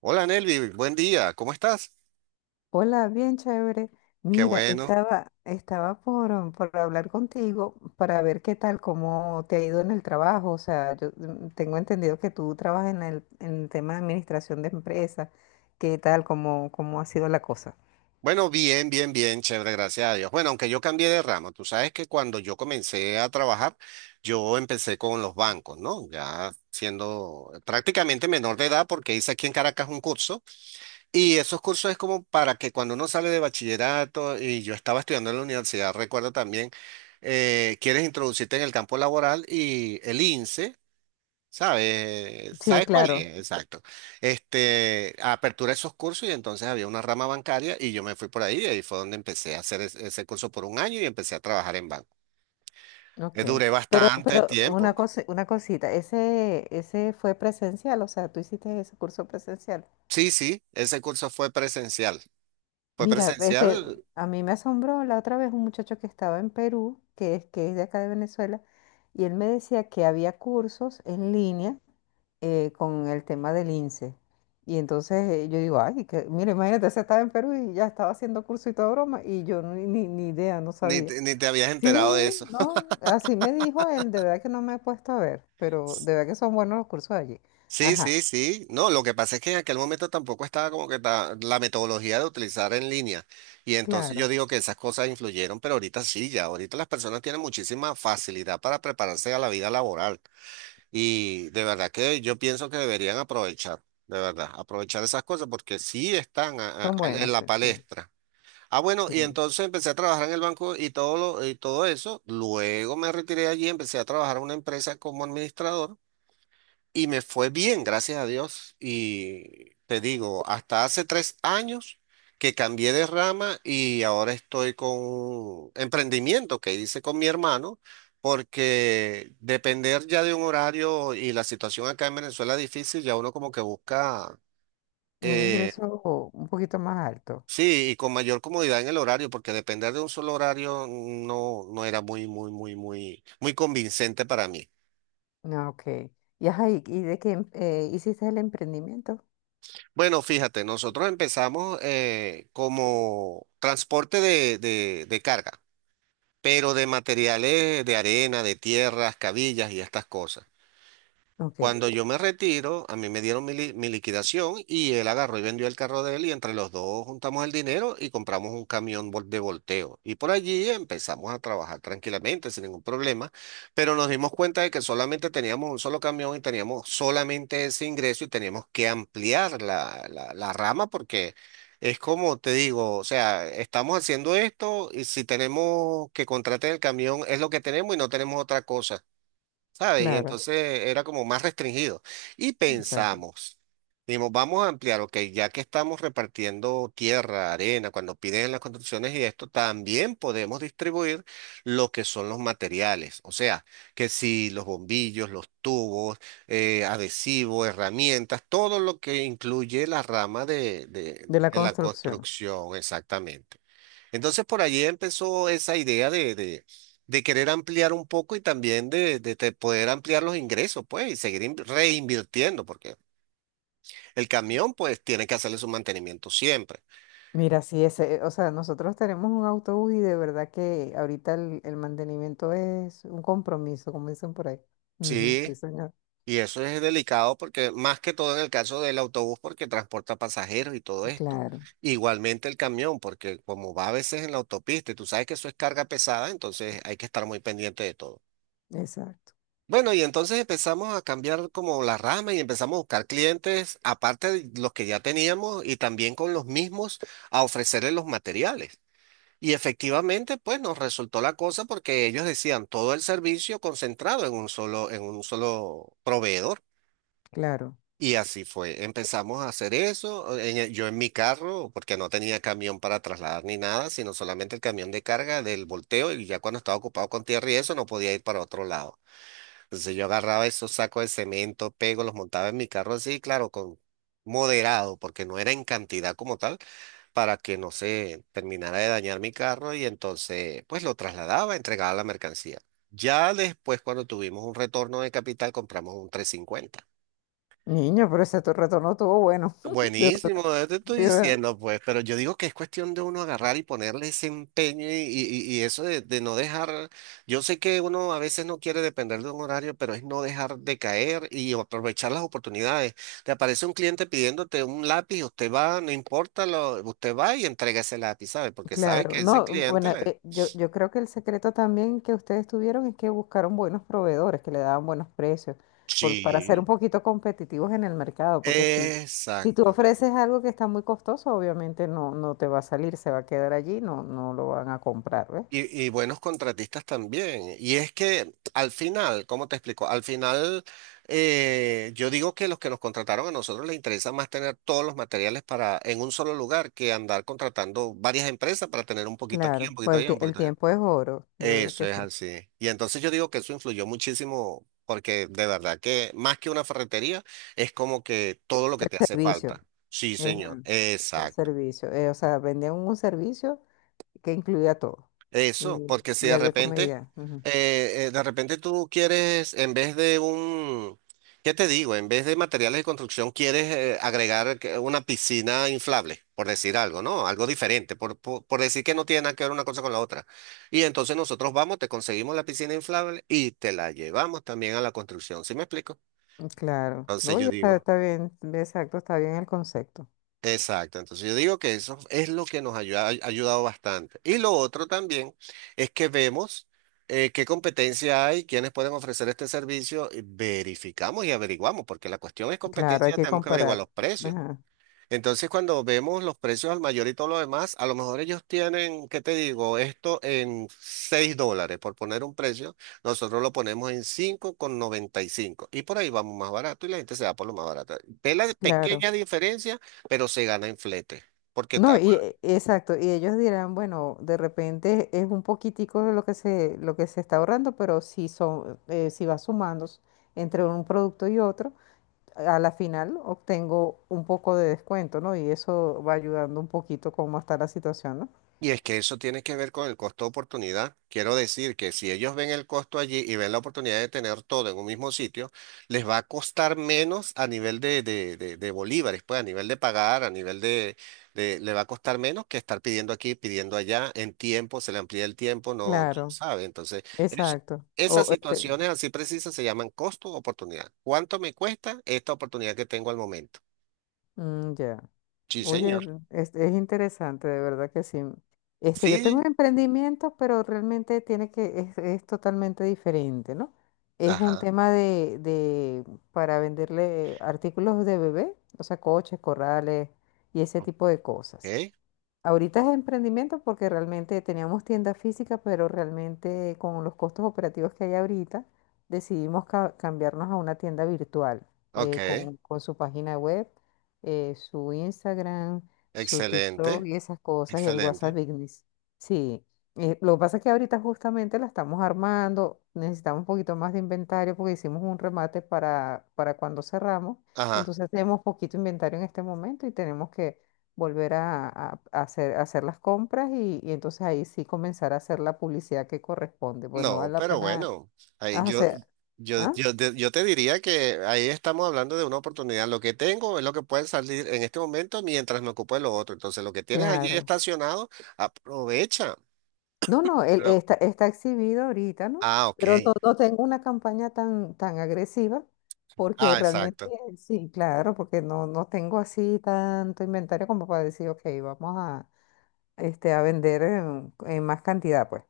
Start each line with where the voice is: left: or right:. right: Hola Nelvi, buen día, ¿cómo estás?
left: Hola, bien chévere.
right: Qué
left: Mira,
right: bueno.
left: estaba por, por hablar contigo para ver qué tal, cómo te ha ido en el trabajo. O sea, yo tengo entendido que tú trabajas en el tema de administración de empresas. ¿Qué tal, cómo ha sido la cosa?
right: Bueno, bien, bien, bien, chévere, gracias a Dios. Bueno, aunque yo cambié de ramo, tú sabes que cuando yo comencé a trabajar, yo empecé con los bancos, ¿no? Ya siendo prácticamente menor de edad, porque hice aquí en Caracas un curso, y esos cursos es como para que cuando uno sale de bachillerato, y yo estaba estudiando en la universidad, recuerdo también, quieres introducirte en el campo laboral y el INSEE. ¿Sabes?
left: Sí,
right: ¿Sabes cuál
left: claro.
right: es? Exacto. Este, apertura esos cursos y entonces había una rama bancaria y yo me fui por ahí y ahí fue donde empecé a hacer ese curso por un año y empecé a trabajar en banco.
left: Ok.
right: Duré
left: Pero,
right: bastante
left: pero una
right: tiempo.
left: cosa, una cosita, ese fue presencial, o sea, tú hiciste ese curso presencial.
right: Sí, sí, ese curso fue presencial. Fue
left: Mira, este,
right: presencial,
left: a mí me asombró la otra vez un muchacho que estaba en Perú, que es de acá de Venezuela, y él me decía que había cursos en línea, con el tema del INSEE. Y entonces, yo digo, ay, que, mira, imagínate, se estaba en Perú y ya estaba haciendo curso y toda broma, y yo ni, ni idea, no
right: ni
left: sabía.
right: te, ni te habías enterado de
left: Sí,
right: eso.
left: no, así me dijo él, de verdad que no me he puesto a ver, pero de verdad que son buenos los cursos allí.
right: Sí,
left: Ajá,
right: sí, sí. No, lo que pasa es que en aquel momento tampoco estaba como que la metodología de utilizar en línea. Y entonces yo
left: claro,
right: digo que esas cosas influyeron, pero ahorita sí, ya. Ahorita las personas tienen muchísima facilidad para prepararse a la vida laboral. Y de verdad que yo pienso que deberían aprovechar, de verdad, aprovechar esas cosas porque sí están
left: son
right: en
left: buenas,
right: la
left: sí, sí.
right: palestra. Ah, bueno,
left: Sí.
right: y entonces empecé a trabajar en el banco y todo eso. Luego me retiré de allí, empecé a trabajar en una empresa como administrador y me fue bien, gracias a Dios. Y te digo, hasta hace 3 años que cambié de rama y ahora estoy con un emprendimiento que hice con mi hermano, porque depender ya de un horario y la situación acá en Venezuela es difícil, ya uno como que busca,
left: Un
right: eh,
left: ingreso un poquito más alto.
right: sí, y con mayor comodidad en el horario, porque depender de un solo horario no era muy, muy, muy, muy, muy convincente para mí.
left: Ah, ok. Y, ajá, y de qué hiciste el emprendimiento?
right: Bueno, fíjate, nosotros empezamos como transporte de carga, pero de materiales de arena, de tierras, cabillas y estas cosas.
left: Ok,
right: Cuando yo me retiro, a mí me dieron mi liquidación y él agarró y vendió el carro de él y entre los dos juntamos el dinero y compramos un camión de volteo. Y por allí empezamos a trabajar tranquilamente, sin ningún problema, pero nos dimos cuenta de que solamente teníamos un solo camión y teníamos solamente ese ingreso y teníamos que ampliar la rama porque es como te digo, o sea, estamos haciendo esto y si tenemos que contratar el camión es lo que tenemos y no tenemos otra cosa. ¿Sabes? Y
left: claro,
right: entonces era como más restringido. Y
left: exacto.
right: pensamos, dijimos, vamos a ampliar, ok, ya que estamos repartiendo tierra, arena, cuando piden las construcciones y esto, también podemos distribuir lo que son los materiales. O sea, que si los bombillos, los tubos, adhesivos, herramientas, todo lo que incluye la rama
left: De la
right: de la
left: construcción.
right: construcción, exactamente. Entonces por allí empezó esa idea de querer ampliar un poco y también poder ampliar los ingresos, pues, y seguir reinvirtiendo, porque el camión, pues, tiene que hacerle su mantenimiento siempre.
left: Mira, sí, ese, o sea, nosotros tenemos un autobús y de verdad que ahorita el mantenimiento es un compromiso, como dicen por ahí. Ujú,
right: Sí,
left: sí, señor.
right: y eso es delicado porque más que todo en el caso del autobús, porque transporta pasajeros y todo esto.
left: Claro,
right: Igualmente el camión, porque como va a veces en la autopista y tú sabes que eso es carga pesada, entonces hay que estar muy pendiente de todo.
left: exacto,
right: Bueno, y entonces empezamos a cambiar como la rama y empezamos a buscar clientes, aparte de los que ya teníamos y también con los mismos, a ofrecerles los materiales. Y efectivamente, pues nos resultó la cosa porque ellos decían todo el servicio concentrado en un solo proveedor.
left: claro.
right: Y así fue. Empezamos a hacer eso. Yo en mi carro, porque no tenía camión para trasladar ni nada, sino solamente el camión de carga del volteo. Y ya cuando estaba ocupado con tierra y eso, no podía ir para otro lado. Entonces yo agarraba esos sacos de cemento, pego, los montaba en mi carro así, claro, con moderado, porque no era en cantidad como tal, para que no se terminara de dañar mi carro y entonces pues lo trasladaba, entregaba la mercancía. Ya después cuando tuvimos un retorno de capital compramos un 350.
left: Niño, pero ese tu retorno estuvo bueno. De
right: Buenísimo, yo te estoy
left: verdad.
right: diciendo, pues, pero yo digo que es cuestión de uno agarrar y ponerle ese empeño y eso de no dejar, yo sé que uno a veces no quiere depender de un horario, pero es no dejar de caer y aprovechar las oportunidades. Te aparece un cliente pidiéndote un lápiz, usted va, no importa, usted va y entrega ese lápiz, ¿sabe? Porque sabe
left: Claro,
right: que ese
left: no,
right: cliente
left: bueno,
right: le...
left: yo creo que el secreto también que ustedes tuvieron es que buscaron buenos proveedores que le daban buenos precios para ser un
right: Sí.
left: poquito competitivos en el mercado, porque si, si tú
right: Exacto.
left: ofreces algo que está muy costoso, obviamente no, no te va a salir, se va a quedar allí, no, no lo van a comprar, ¿ves?
right: Y buenos contratistas también. Y es que al final, ¿cómo te explico? Al final, yo digo que los que nos contrataron a nosotros les interesa más tener todos los materiales para en un solo lugar que andar contratando varias empresas para tener un poquito aquí, un
left: Claro,
right: poquito
left: pues
right: allá, un
left: el
right: poquito allá.
left: tiempo es oro, de verdad
right: Eso
left: que
right: es
left: sí.
right: así. Y entonces yo digo que eso influyó muchísimo porque de verdad que más que una ferretería es como que todo lo que
left: El
right: te hace
left: servicio,
right: falta. Sí, señor.
left: ajá, el
right: Exacto.
left: servicio, o sea, vendían un servicio que incluía todo
right: Eso, porque si
left: y
right: de
left: había
right: repente,
left: comedia.
right: de repente tú quieres, en vez de un, ¿qué te digo? En vez de materiales de construcción, quieres agregar una piscina inflable, por decir algo, ¿no? Algo diferente, por decir que no tiene nada que ver una cosa con la otra. Y entonces nosotros vamos, te conseguimos la piscina inflable y te la llevamos también a la construcción, ¿sí me explico?
left: Claro, no,
right: Entonces yo
left: oye, está,
right: digo.
left: está bien, exacto, está bien el concepto.
right: Exacto, entonces yo digo que eso es lo que nos ha ayudado bastante. Y lo otro también es que vemos qué competencia hay, quiénes pueden ofrecer este servicio, y verificamos y averiguamos, porque la cuestión es
left: Claro, hay
right: competencia,
left: que
right: tenemos que averiguar
left: comparar.
right: los precios.
left: Ajá,
right: Entonces, cuando vemos los precios al mayor y todo lo demás, a lo mejor ellos tienen, ¿qué te digo? Esto en $6, por poner un precio, nosotros lo ponemos en 5,95 y cinco. Y por ahí vamos más barato y la gente se va por lo más barato. Ve la
left: claro.
right: pequeña diferencia, pero se gana en flete, porque
left: No, exacto, y ellos dirán, bueno, de repente es un poquitico de lo lo que se está ahorrando, pero si son, si va sumando entre un producto y otro, a la final obtengo un poco de descuento, ¿no? Y eso va ayudando un poquito cómo está la situación, ¿no?
right: y es que eso tiene que ver con el costo de oportunidad. Quiero decir que si ellos ven el costo allí y ven la oportunidad de tener todo en un mismo sitio, les va a costar menos a nivel de bolívares, pues a nivel de pagar, a nivel le va a costar menos que estar pidiendo aquí, pidiendo allá, en tiempo, se le amplía el tiempo, no
left: Claro,
right: sabe. Entonces, es-
left: exacto.
right: esas
left: O este,
right: situaciones así precisas se llaman costo de oportunidad. ¿Cuánto me cuesta esta oportunidad que tengo al momento?
left: mm, ya.
right: Sí,
left: Oye,
right: señor.
left: es interesante, de verdad que sí. Este, yo tengo un
right: Sí.
left: emprendimiento, pero realmente tiene que, es totalmente diferente, ¿no? Es un
right: Ajá.
left: tema para venderle artículos de bebé, o sea, coches, corrales y ese tipo de cosas.
right: Ok.
left: Ahorita es emprendimiento porque realmente teníamos tienda física, pero realmente con los costos operativos que hay ahorita, decidimos cambiarnos a una tienda virtual,
right: Ok.
left: con su página web, su Instagram, su TikTok
right: Excelente,
left: y esas cosas, y el WhatsApp
right: excelente.
left: Business. Sí, lo que pasa es que ahorita justamente la estamos armando, necesitamos un poquito más de inventario porque hicimos un remate para cuando cerramos,
right: Ajá.
left: entonces tenemos poquito inventario en este momento y tenemos que volver a hacer las compras, y entonces ahí sí comenzar a hacer la publicidad que corresponde. Bueno,
right: No,
left: vale la
right: pero
left: pena
right: bueno, ahí
left: hacer. ¿Ah?
right: yo te diría que ahí estamos hablando de una oportunidad. Lo que tengo es lo que puede salir en este momento mientras me ocupo de lo otro. Entonces, lo que tienes allí
left: Claro.
right: estacionado, aprovecha.
left: No, no, él
right: Ah,
left: está, está exhibido ahorita, ¿no?
right: ah, ok.
left: Pero no, no tengo una campaña tan, tan agresiva porque
right: Ah,
left: realmente
right: exacto.
left: sí, claro, porque no, no tengo así tanto inventario como para decir, ok, vamos a, este, a vender en más cantidad, pues.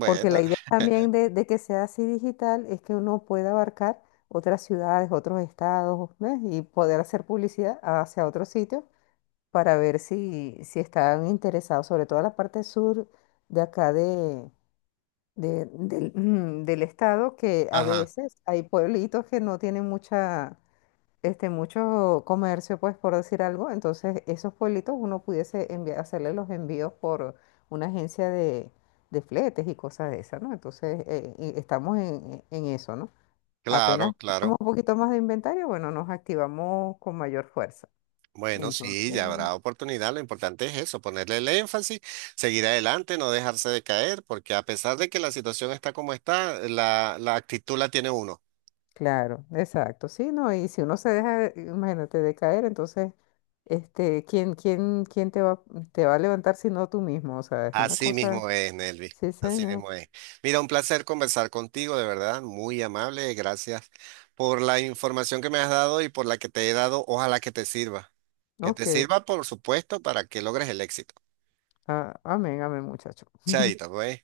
left: Porque la idea también de que sea así digital es que uno pueda abarcar otras ciudades, otros estados, ¿ves? Y poder hacer publicidad hacia otros sitios para ver si, si están interesados, sobre todo la parte sur de acá del, del estado, que a
right: ajá,
left: veces hay pueblitos que no tienen mucha, este, mucho comercio, pues, por decir algo. Entonces, esos pueblitos uno pudiese enviar, hacerle los envíos por una agencia de fletes y cosas de esas, ¿no? Entonces, y estamos en eso, ¿no?
right: claro,
left: Apenas tenemos
right: claro.
left: un poquito más de inventario, bueno, nos activamos con mayor fuerza.
right: Bueno,
left: Entonces,
right: sí, ya habrá oportunidad. Lo importante es eso, ponerle el énfasis, seguir adelante, no dejarse de caer, porque a pesar de que la situación está como está, la actitud la tiene uno.
left: claro, exacto, sí, ¿no? Y si uno se deja, imagínate, de caer, entonces, este, ¿quién, quién, te va a levantar si no tú mismo? O sea, es una
right: Así
left: cosa,
right: mismo es, Nelvi.
left: sí,
right: Así
left: señor.
right: mismo es. Mira, un placer conversar contigo, de verdad, muy amable. Gracias por la información que me has dado y por la que te he dado. Ojalá que te sirva. Que te
left: Ok.
right: sirva, por supuesto, para que logres el éxito.
left: Ah, amén, amén, muchacho.
right: Chaito, pues.